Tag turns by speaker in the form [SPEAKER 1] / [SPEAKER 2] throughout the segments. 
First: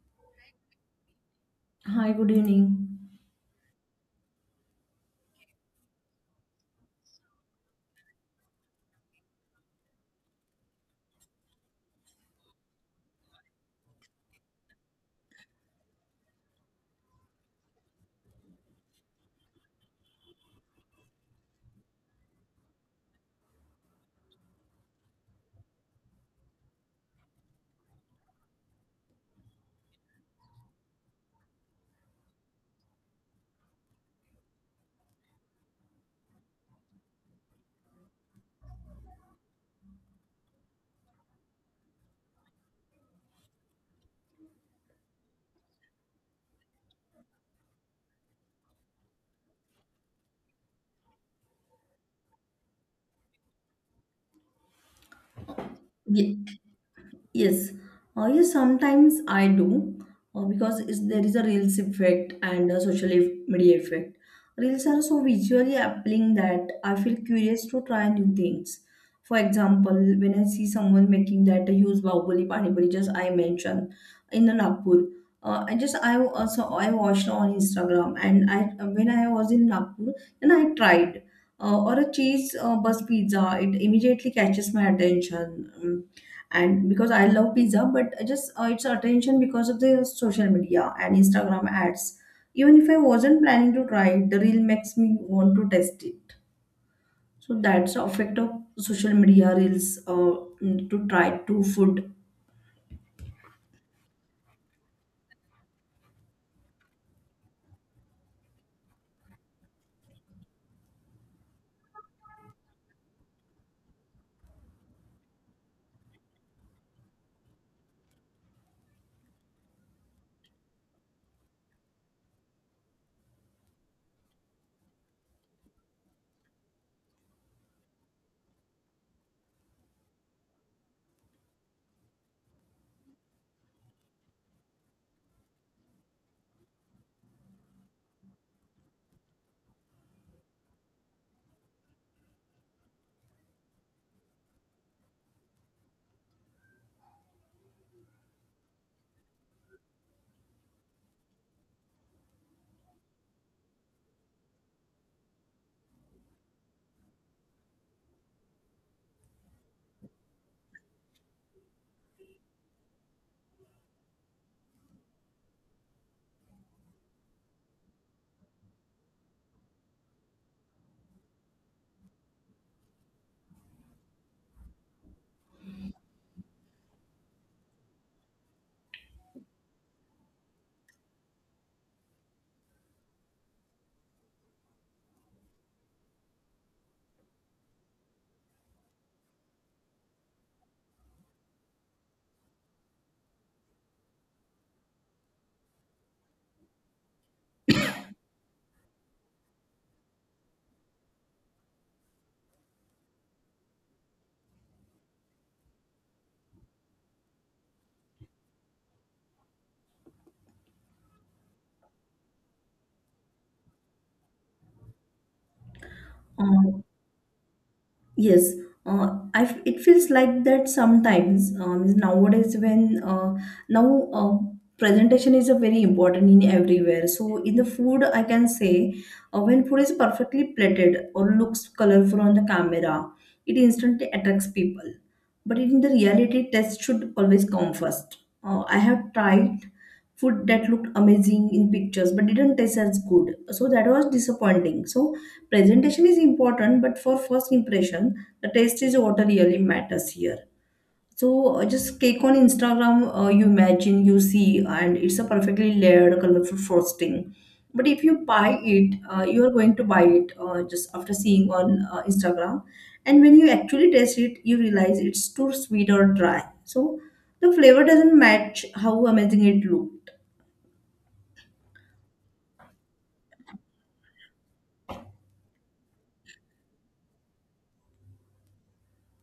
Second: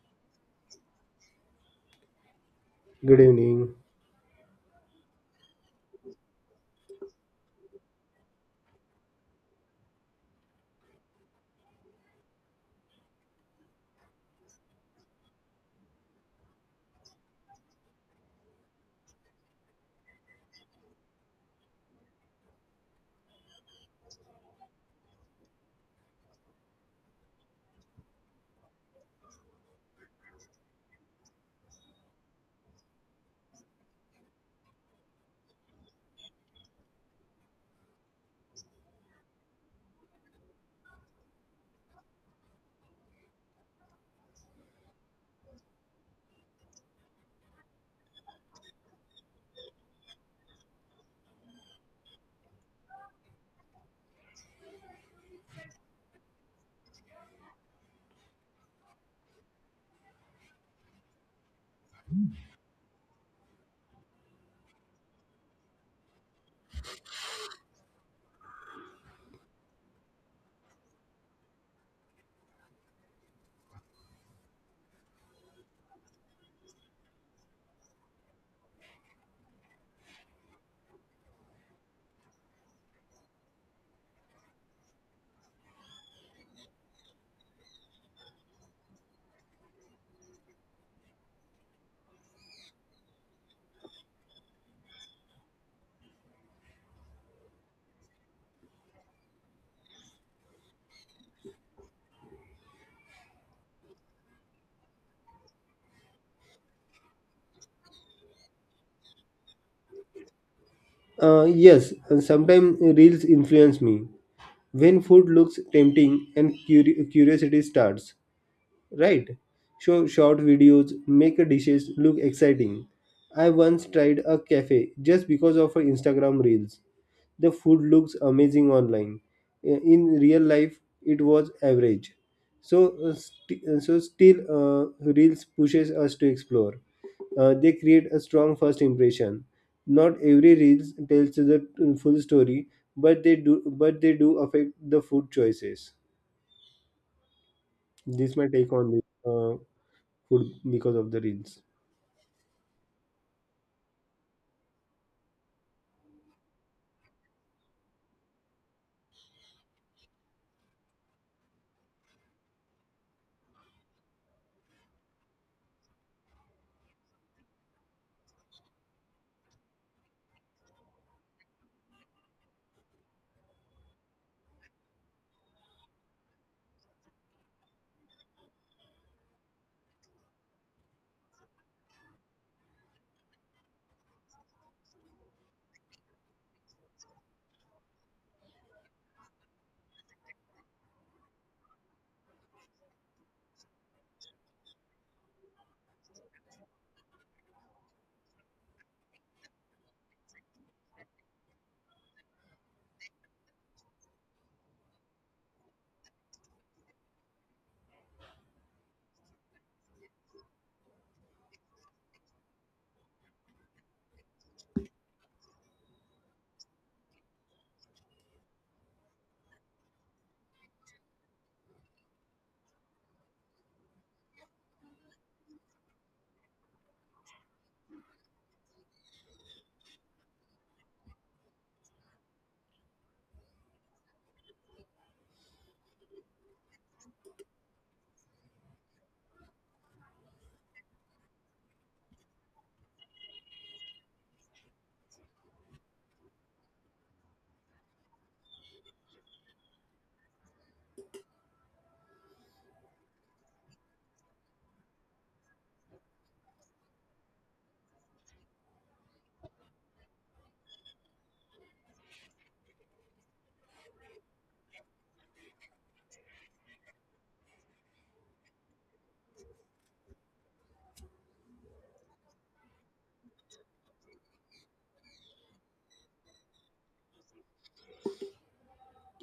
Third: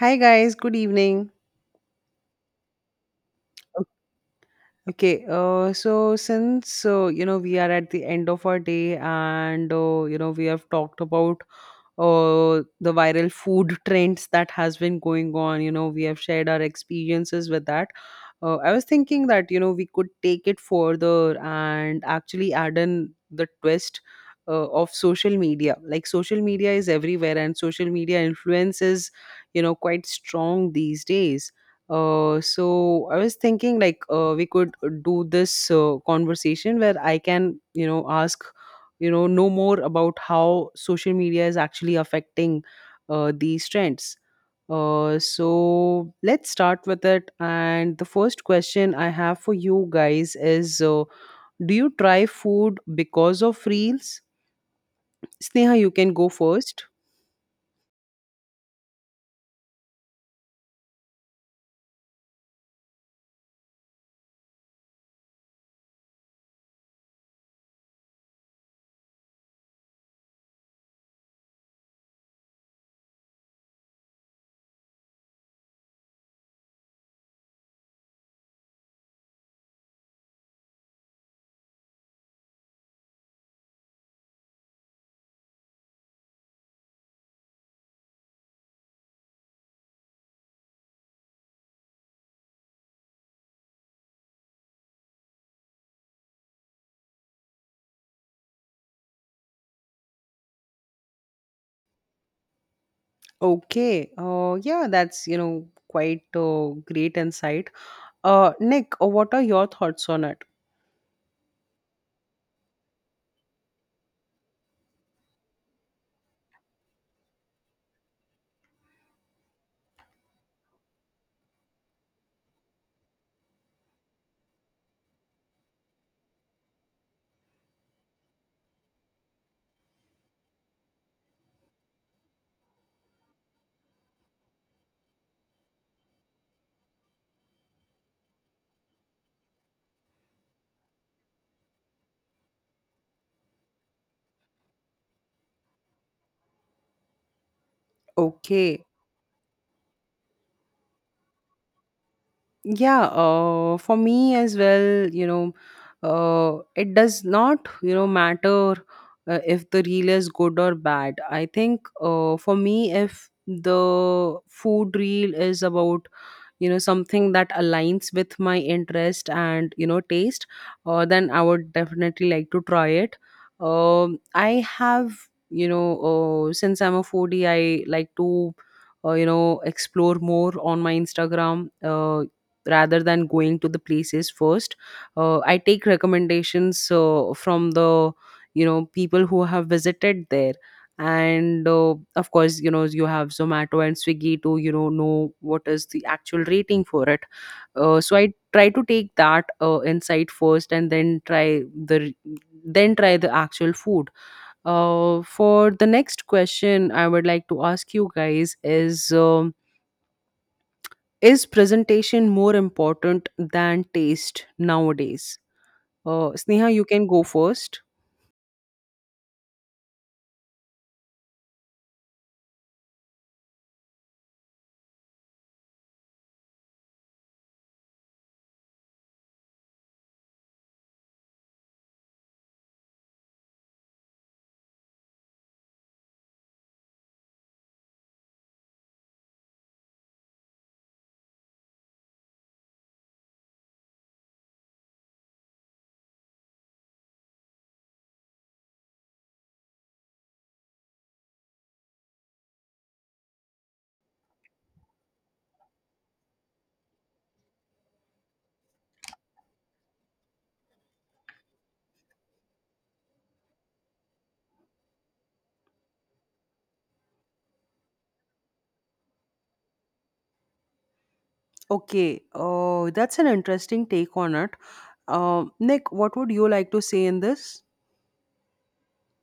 [SPEAKER 1] Hi guys, good evening.
[SPEAKER 2] Hi, good evening.
[SPEAKER 3] Good evening.
[SPEAKER 1] Since we are at the end of our day, and we have talked about the viral food trends that has been going on. We have shared our experiences with that. I was thinking that we could take it further and actually add in the twist of social media. Like, social media is everywhere, and social media influences quite strong these days. So I was thinking like we could do this conversation where I can ask, know more about how social media is actually affecting these trends. So let's start with it. And the first question I have for you guys is, do you try food because of reels? Sneha, you can go
[SPEAKER 2] Yeah.
[SPEAKER 1] first.
[SPEAKER 2] Yes, yes, sometimes I do, because there is a Reels effect and a media effect. Reels are so visually appealing that I feel curious to try new things. For example, when I see someone making that huge bahubali pani puri, just I mentioned in the Nagpur, I just I also I watched on Instagram, and I, when I was in Nagpur, then I tried. Or a cheese bus pizza, it immediately catches my attention. And because I love pizza, but I just its attention because of the social media and Instagram ads. Even if I wasn't planning to try it, the reel makes me want to test it. So that's the effect of social media reels, to try to food.
[SPEAKER 1] Okay. Yeah, that's, quite great insight. Nick, what are your thoughts on it?
[SPEAKER 3] Yes, sometimes reels influence me. When food looks tempting and curiosity starts, right? Show short videos, make dishes look exciting. I once tried a cafe just because of her Instagram reels. The food looks amazing online. In real life, it was average. So, so still, reels pushes us to explore. They create a strong first impression. Not every reels tells the full story, but they do affect the food choices. This my take
[SPEAKER 1] Okay.
[SPEAKER 3] on this. Food because of the reels.
[SPEAKER 1] Yeah, for me as well, it does not, matter if the reel is good or bad. I think for me, if the food reel is about something that aligns with my interest and taste, then I would definitely like to try it. I have since I'm a foodie, I like to explore more on my Instagram, rather than going to the places first. I take recommendations from the, people who have visited there. And of course, you have Zomato and Swiggy to know what is the actual rating for it. So I try to take that insight first and then try the actual food. For the next question, I would like to ask you guys, is presentation more important than taste nowadays? Sneha,
[SPEAKER 2] Uh,
[SPEAKER 1] you can go first.
[SPEAKER 2] Yes, it feels like that sometimes, nowadays when now presentation is a very important in everywhere. So in the food, I can say, when food is perfectly plated or looks colorful on the camera, it instantly attracts people, but in the reality taste should always come first. I have tried food that looked amazing in pictures but didn't taste as good, so that was disappointing. So presentation is important, but for first impression the taste is what really matters here. So just cake on Instagram, you imagine, you see, and it's a perfectly layered, colorful frosting. But if you buy it, you are going to buy it just after seeing on Instagram. And when you actually taste it, you realize it's too sweet or dry. So the flavor doesn't match how amazing it looked.
[SPEAKER 1] Okay, oh, that's an interesting take on it. Nick, what would you like to say in this?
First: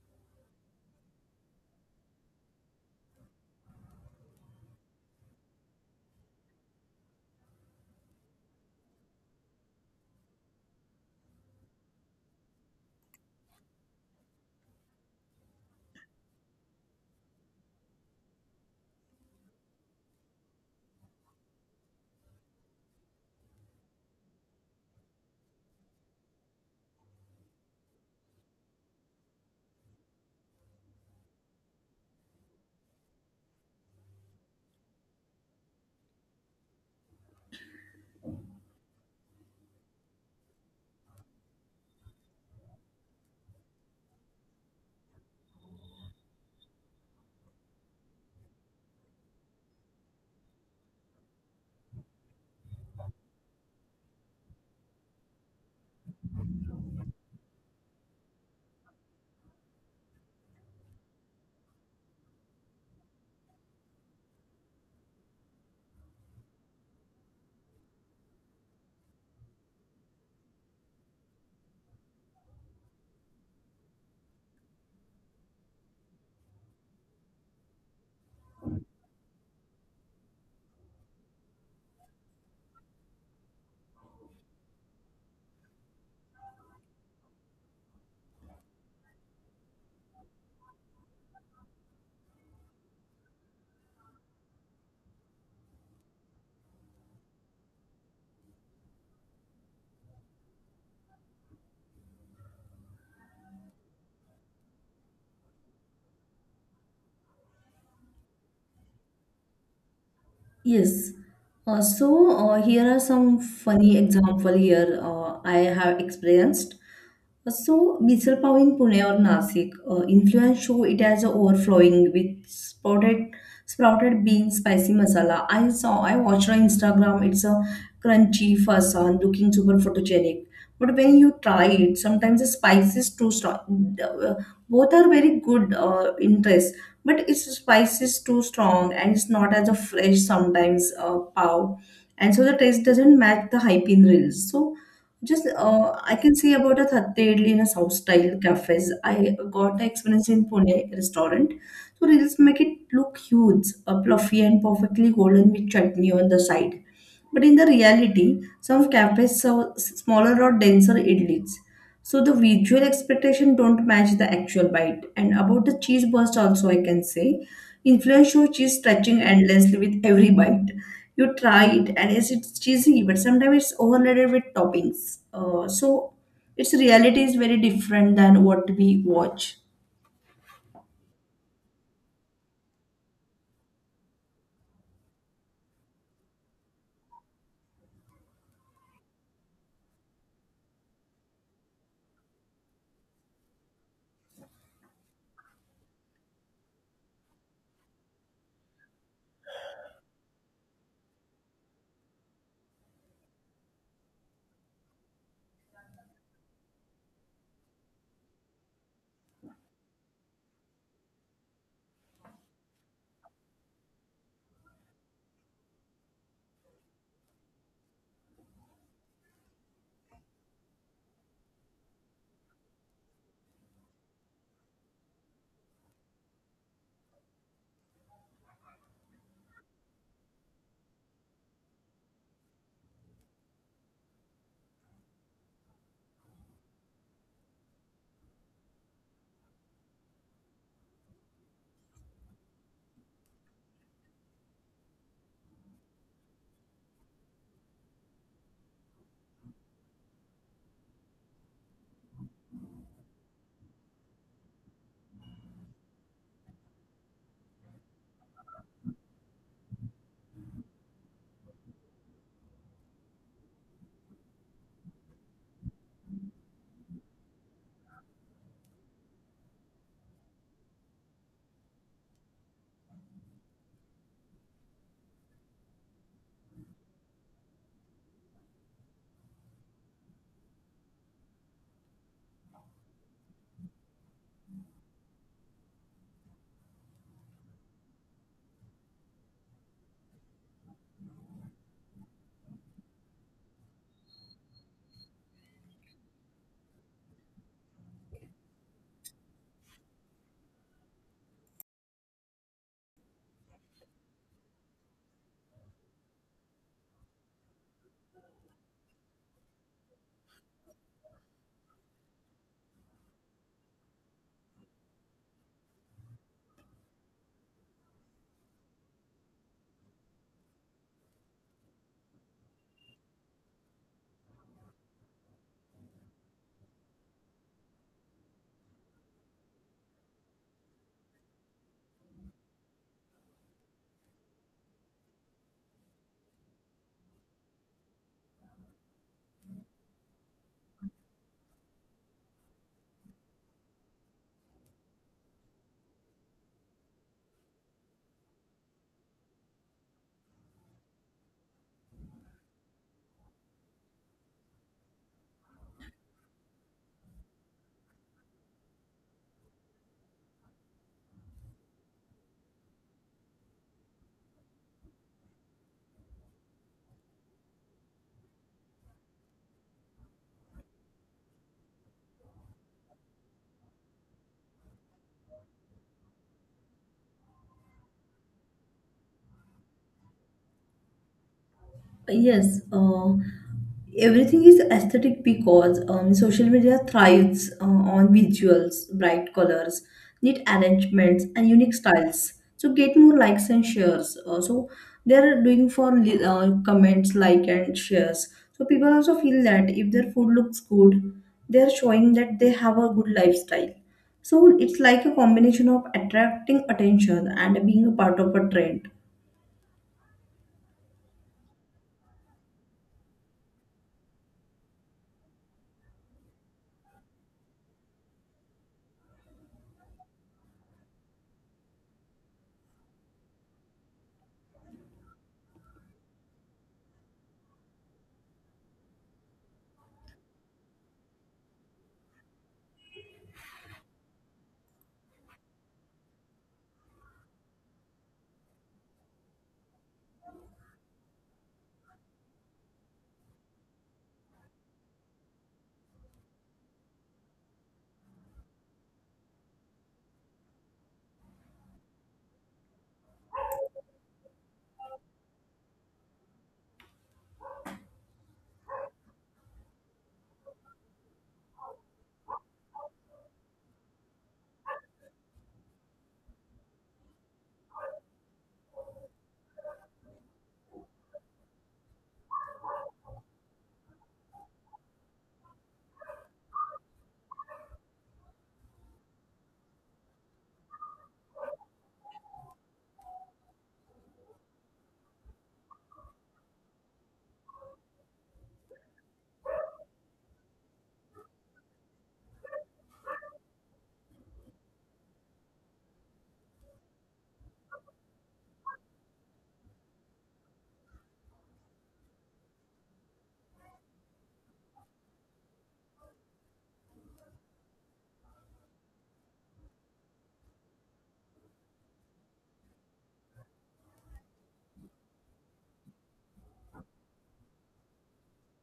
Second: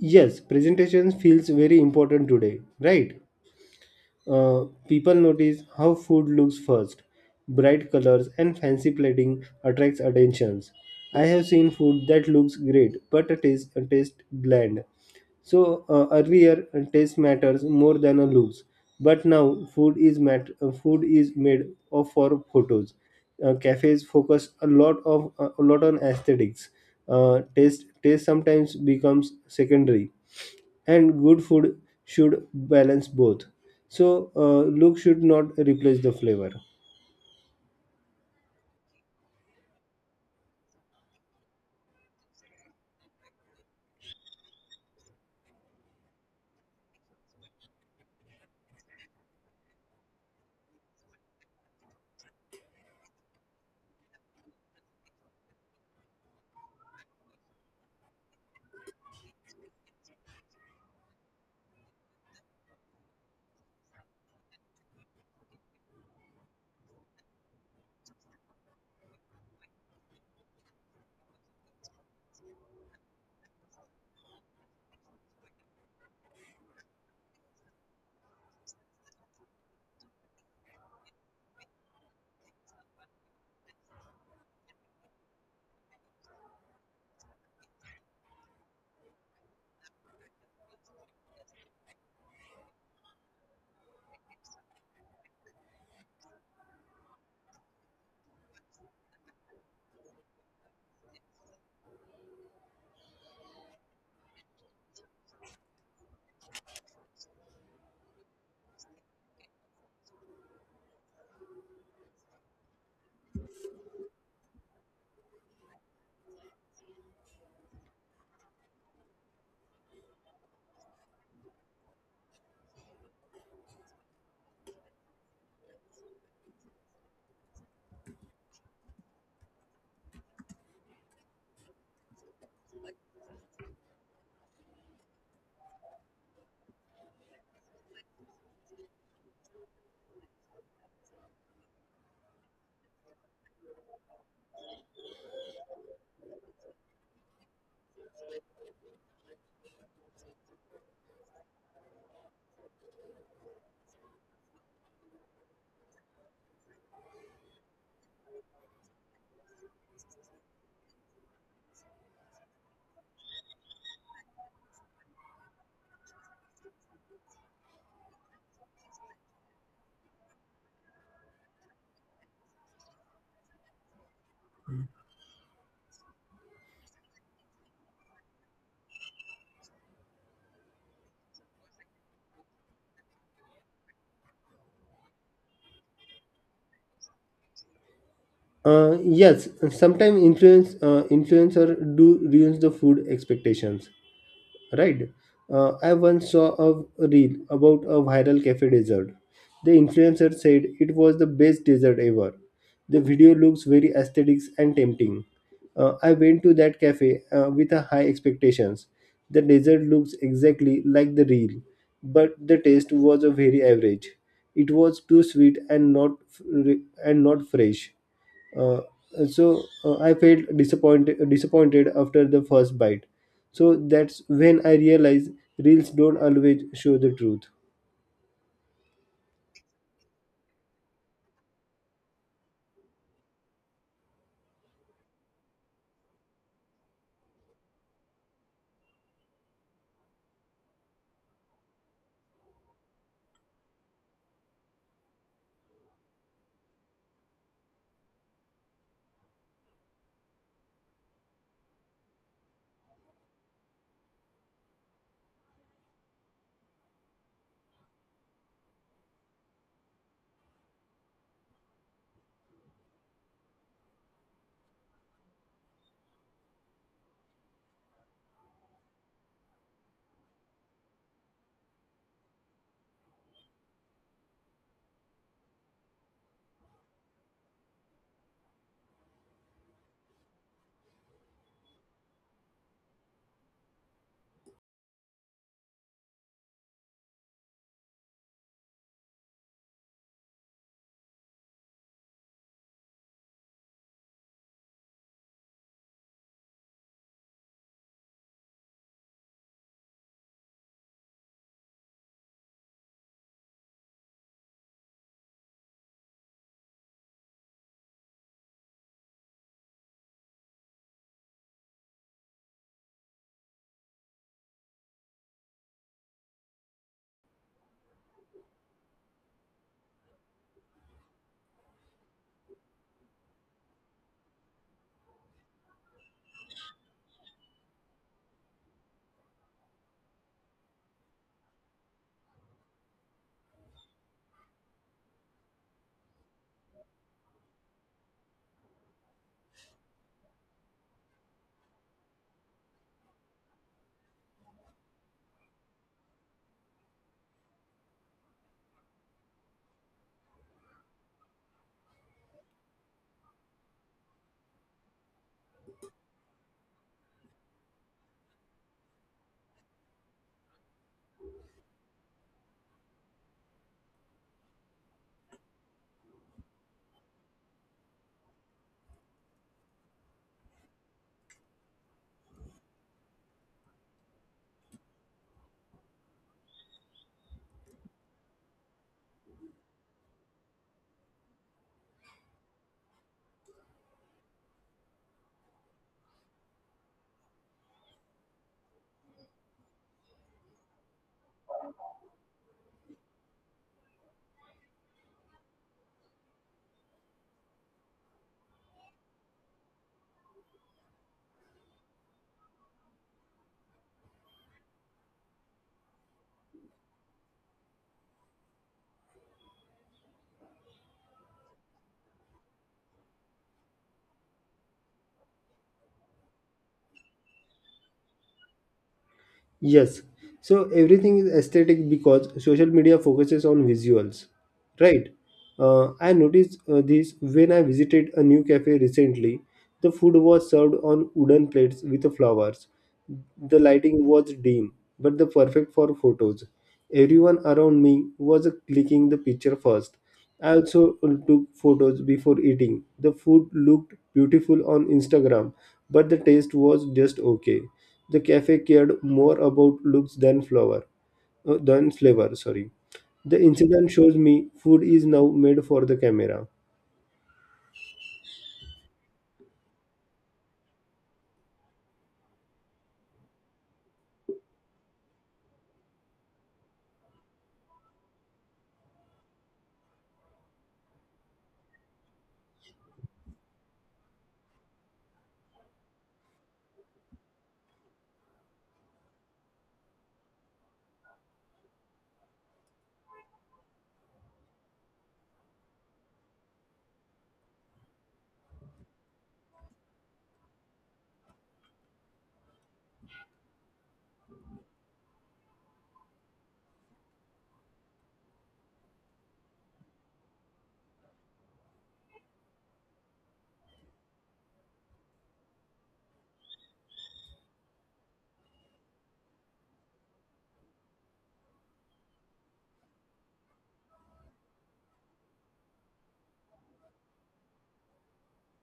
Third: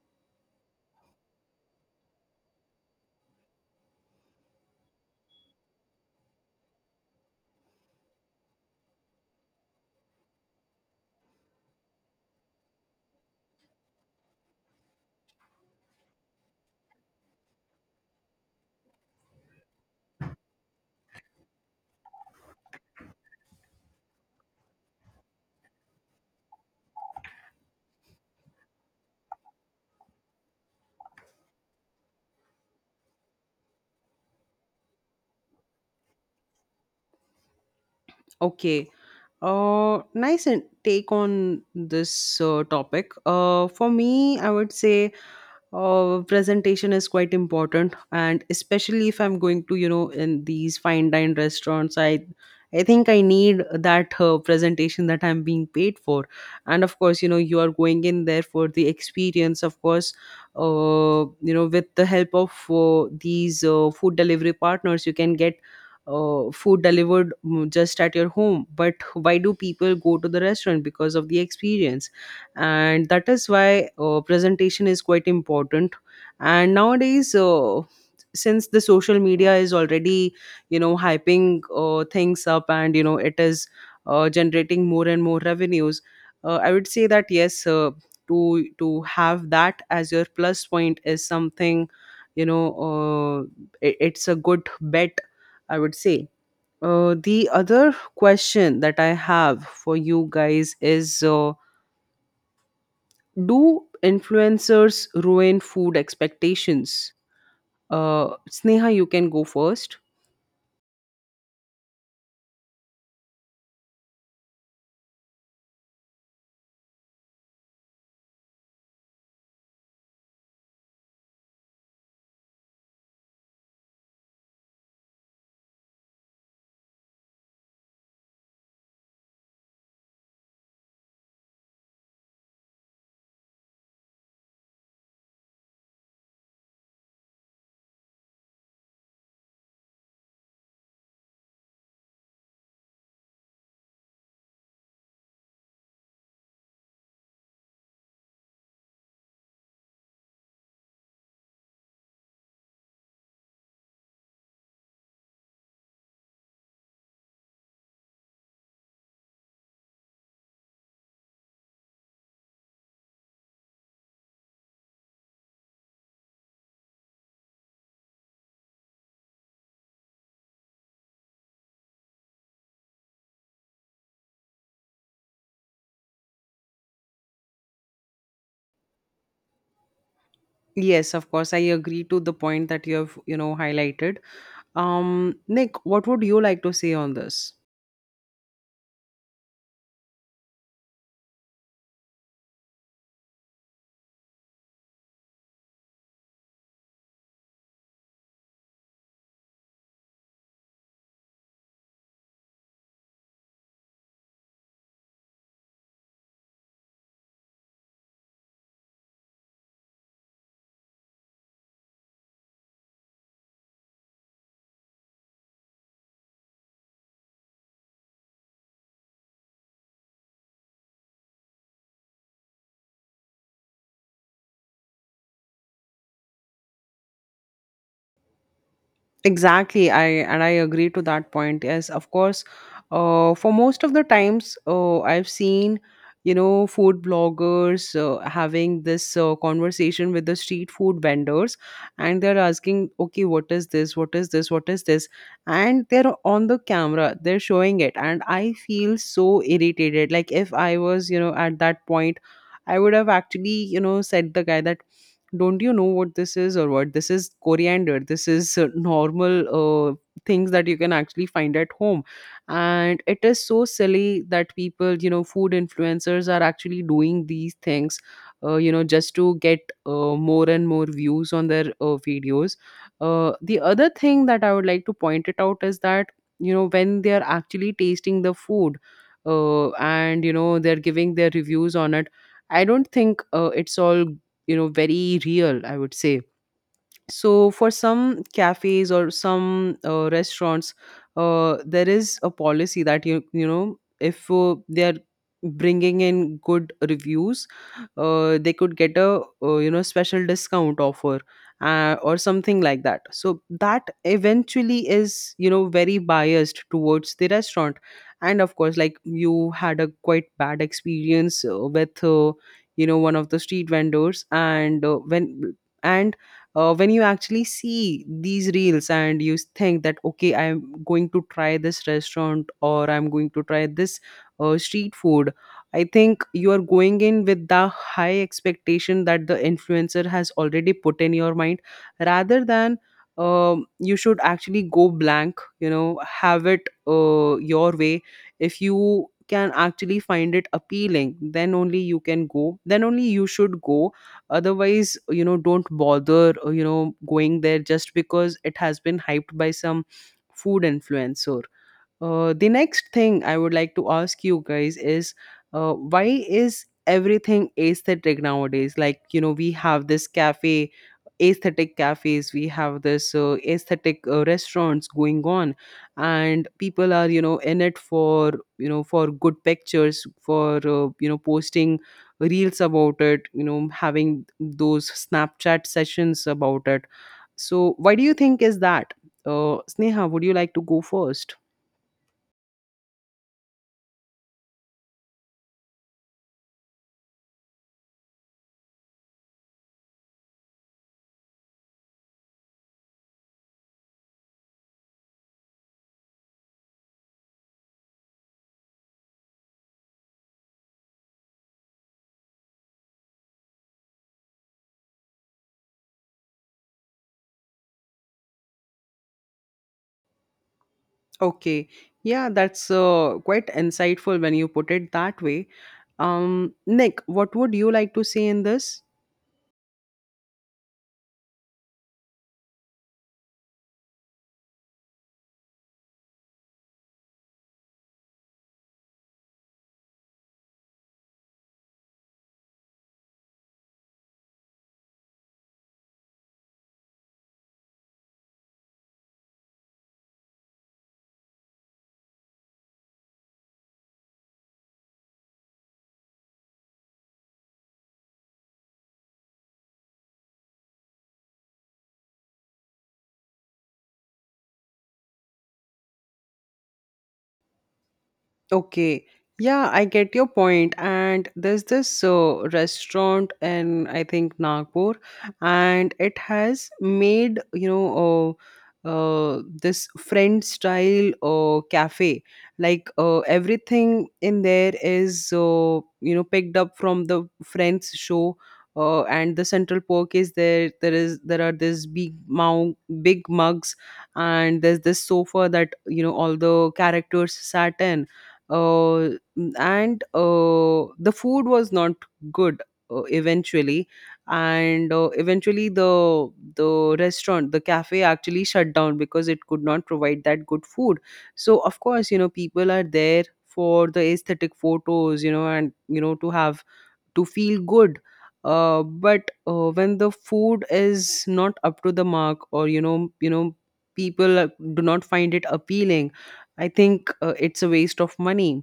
[SPEAKER 3] Yes, presentation feels very important today, right? People notice how food looks first. Bright colors and fancy plating attracts attentions. I have seen food that looks great but a taste bland. So earlier taste matters more than a looks, but now food is food is made of for photos. Cafes focus a lot of a lot on aesthetics. Taste sometimes becomes secondary, and good food should balance both. So look should not replace the flavor.
[SPEAKER 1] Okay. Nice take on this topic. For me, I would say presentation is quite important, and especially if I'm going to, in these fine dine restaurants, I think I need that presentation that I'm being paid for. And of course, you are going in there for the experience, of course. uh, you know, with the help of these food delivery partners, you can get food delivered, just at your home. But why do people go to the restaurant? Because of the experience. And that is why presentation is quite important. And nowadays, since the social media is already, hyping things up, and it is generating more and more revenues, I would say that yes, to have that as your plus point is something, it's a good bet, I would say. The other question that I have for you guys is, do influencers ruin food expectations? Sneha, you can go first.
[SPEAKER 2] Yes. Here are some funny example here I have experienced. So, Misal Pav in Pune or Nasik, influence show it as a overflowing with sprouted bean spicy masala. I watched on Instagram, it's a crunchy fasan looking super photogenic. But when you try it, sometimes the spice is too strong. Both are very good in taste, but its spice is too strong and it's not as a fresh sometimes, pav. And so the taste doesn't match the hype in reels. So just I can say about a Thadde idli in a South style cafes. I got the experience in Pune restaurant. So reels make it look huge, fluffy, and perfectly golden with chutney on the side. But in the reality, some cafes serve smaller or denser idlis. So the visual expectation don't match the actual bite. And about the cheese burst also I can say, influence show cheese stretching endlessly with every bite. You try it and yes, it's cheesy, but sometimes it's overloaded with toppings. So its reality is very different than what we watch.
[SPEAKER 1] Yes, of course, I agree to the point that you have, highlighted. Nick, what would you like to say on this?
[SPEAKER 3] Yes, sometimes influencer do ruins the food expectations, right? I once saw a reel about a viral cafe dessert. The influencer said it was the best dessert ever. The video looks very aesthetic and tempting. I went to that cafe with a high expectations. The dessert looks exactly like the reel, but the taste was a very average. It was too sweet and not fr- and not fresh. uh, I felt disappointed after the first bite. So that's when I realized reels don't always show the truth.
[SPEAKER 1] Exactly, I agree to that point. Yes, of course. For most of the times, I've seen, food bloggers having this conversation with the street food vendors, and they're asking, "Okay, what is this? What is this? What is this?" And they're on the camera, they're showing it, and I feel so irritated. Like, if I was, at that point, I would have actually, said the guy that, don't you know what this is? Or what this is? Coriander, this is normal uh, things that you can actually find at home. And it is so silly that people, food influencers are actually doing these things just to get more and more views on their videos. The other thing that I would like to point it out is that, when they are actually tasting the food and they're giving their reviews on it, I don't think it's all, very real, I would say. So for some cafes or some restaurants, there is a policy that you know if they are bringing in good reviews, they could get a, special discount offer or something like that. So that eventually is, very biased towards the restaurant. And of course, like you had a quite bad experience with, one of the street vendors, and when you actually see these reels and you think that, okay, I'm going to try this restaurant or I'm going to try this street food, I think you are going in with the high expectation that the influencer has already put in your mind, rather than, you should actually go blank, have it your way. If you can actually find it appealing, then only you should go. Otherwise, don't bother going there just because it has been hyped by some food influencer. The next thing I would like to ask you guys is, why is everything aesthetic nowadays? Like, we have this cafe, aesthetic cafes, we have this aesthetic restaurants going on, and people are, in it for, for good pictures, for, posting reels about it, having those Snapchat sessions about it. So, why do you think is that? Sneha, would you like to go first?
[SPEAKER 2] Yes, everything is aesthetic because social media thrives on visuals, bright colors, neat arrangements, and unique styles. So get more likes and shares. So they're doing for comments, like and shares. So people also feel that if their food looks good, they're showing that they have a good lifestyle. So it's like a combination of attracting attention and being a part of a trend.
[SPEAKER 1] Okay. Yeah, that's quite insightful when you put it that way. Nick, what would you like to say in this?
[SPEAKER 3] Yes. So everything is aesthetic because social media focuses on visuals, right? I noticed this when I visited a new cafe recently. The food was served on wooden plates with flowers. The lighting was dim, but the perfect for photos. Everyone around me was clicking the picture first. I also took photos before eating. The food looked beautiful on Instagram, but the taste was just okay. The cafe cared more about looks than flavor. Sorry. The incident shows me food is now made for the camera.
[SPEAKER 1] Okay. Yeah, I get your point. And there's this restaurant in, I think, Nagpur, and it has made, this French style cafe. Like, everything in there is, picked up from the French show. And the central park is there. There is There are these big mugs, and there's this sofa that, all the characters sat in. Uh, and uh, the food was not good eventually. And eventually, the restaurant, the cafe, actually shut down because it could not provide that good food. So of course, people are there for the aesthetic photos, and, to have, to feel good. But when the food is not up to the mark, or, you know, people do not find it appealing, I think it's a waste of money.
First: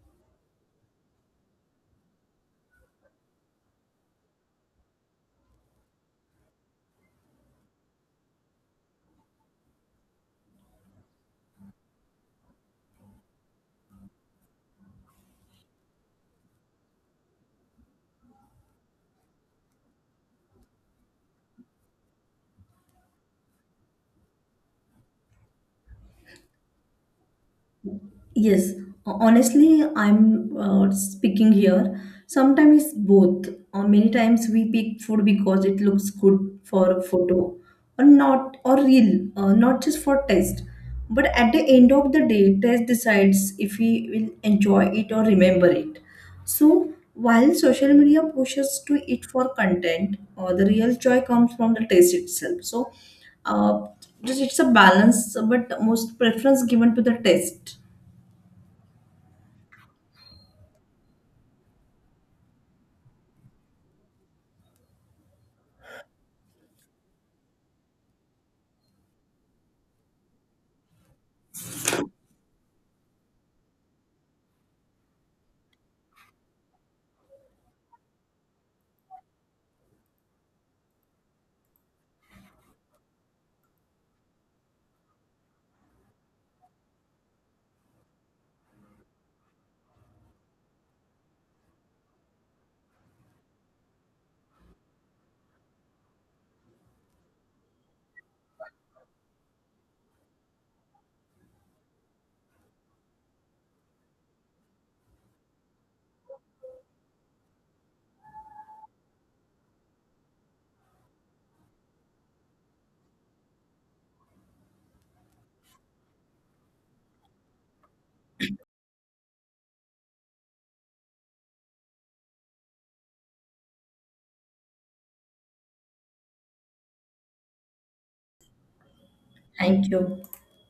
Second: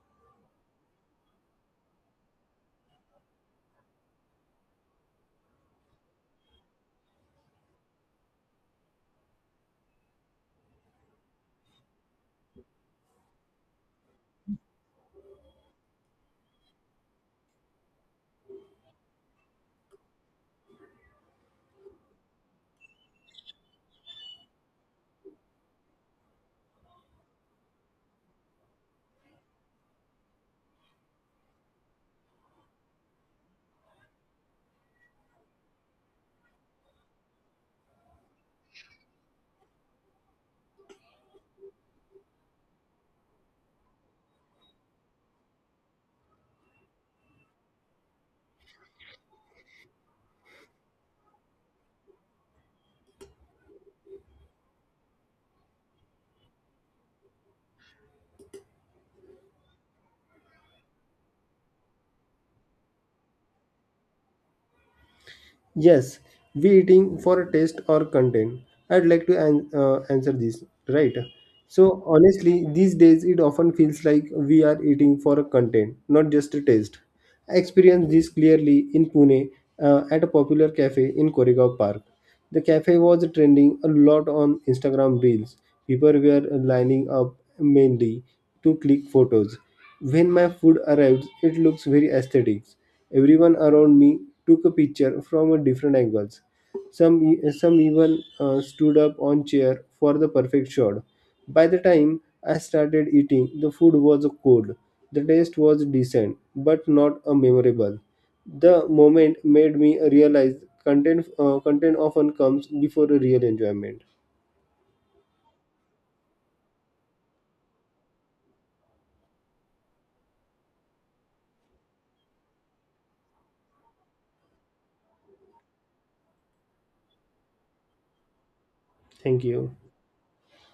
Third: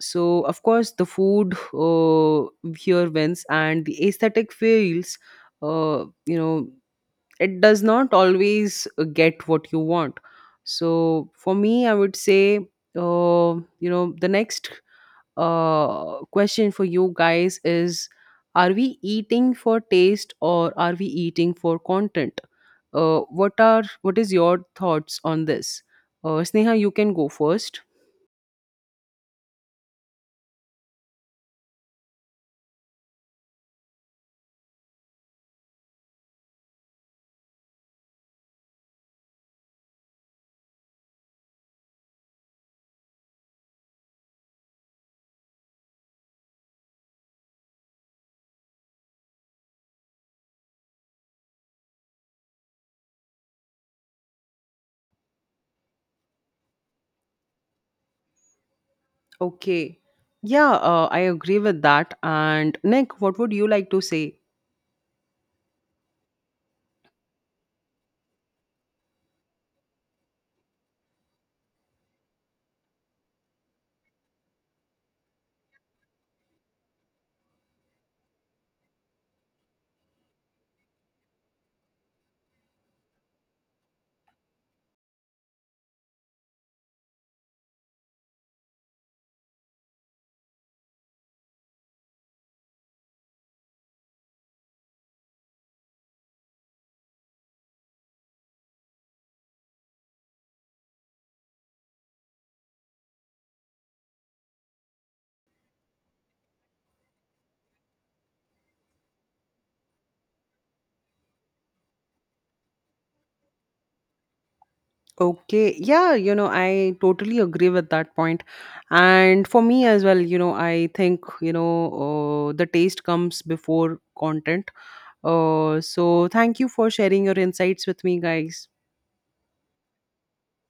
[SPEAKER 1] So of course, the food uh, here wins, and the aesthetic feels, uh, you know it does not always get what you want. So for me, I would say, uh, the next question for you guys is, are we eating for taste, or are we eating for content? What is your thoughts on this? Sneha, you can go first.
[SPEAKER 2] Yes, honestly, I'm speaking here. Sometimes it's both. Or many times we pick food because it looks good for a photo, or not, or real, not just for taste. But at the end of the day, taste decides if we will enjoy it or remember it. So while social media pushes to it for content, the real joy comes from the taste itself. So uh, just it's a balance, but most preference given to the taste.
[SPEAKER 1] Okay. Yeah, I agree with that. And Nick, what would you like to say?
[SPEAKER 3] Yes, we eating for taste or content. I'd like to answer this, right? So honestly, these days it often feels like we are eating for a content, not just a taste. I experienced this clearly in Pune at a popular cafe in Koregaon Park. The cafe was trending a lot on Instagram reels. People were lining up mainly to click photos. When my food arrives, it looks very aesthetic. Everyone around me took a picture from a different angles. Some even stood up on chair for the perfect shot. By the time I started eating, the food was cold. The taste was decent, but not a memorable. The moment made me realize content often comes before a real enjoyment.
[SPEAKER 1] Okay, yeah, I totally agree with that point. And for me as well, I think, the taste comes before content. So thank you for sharing your insights with me, guys.
[SPEAKER 3] Thank you.
[SPEAKER 2] Thank you.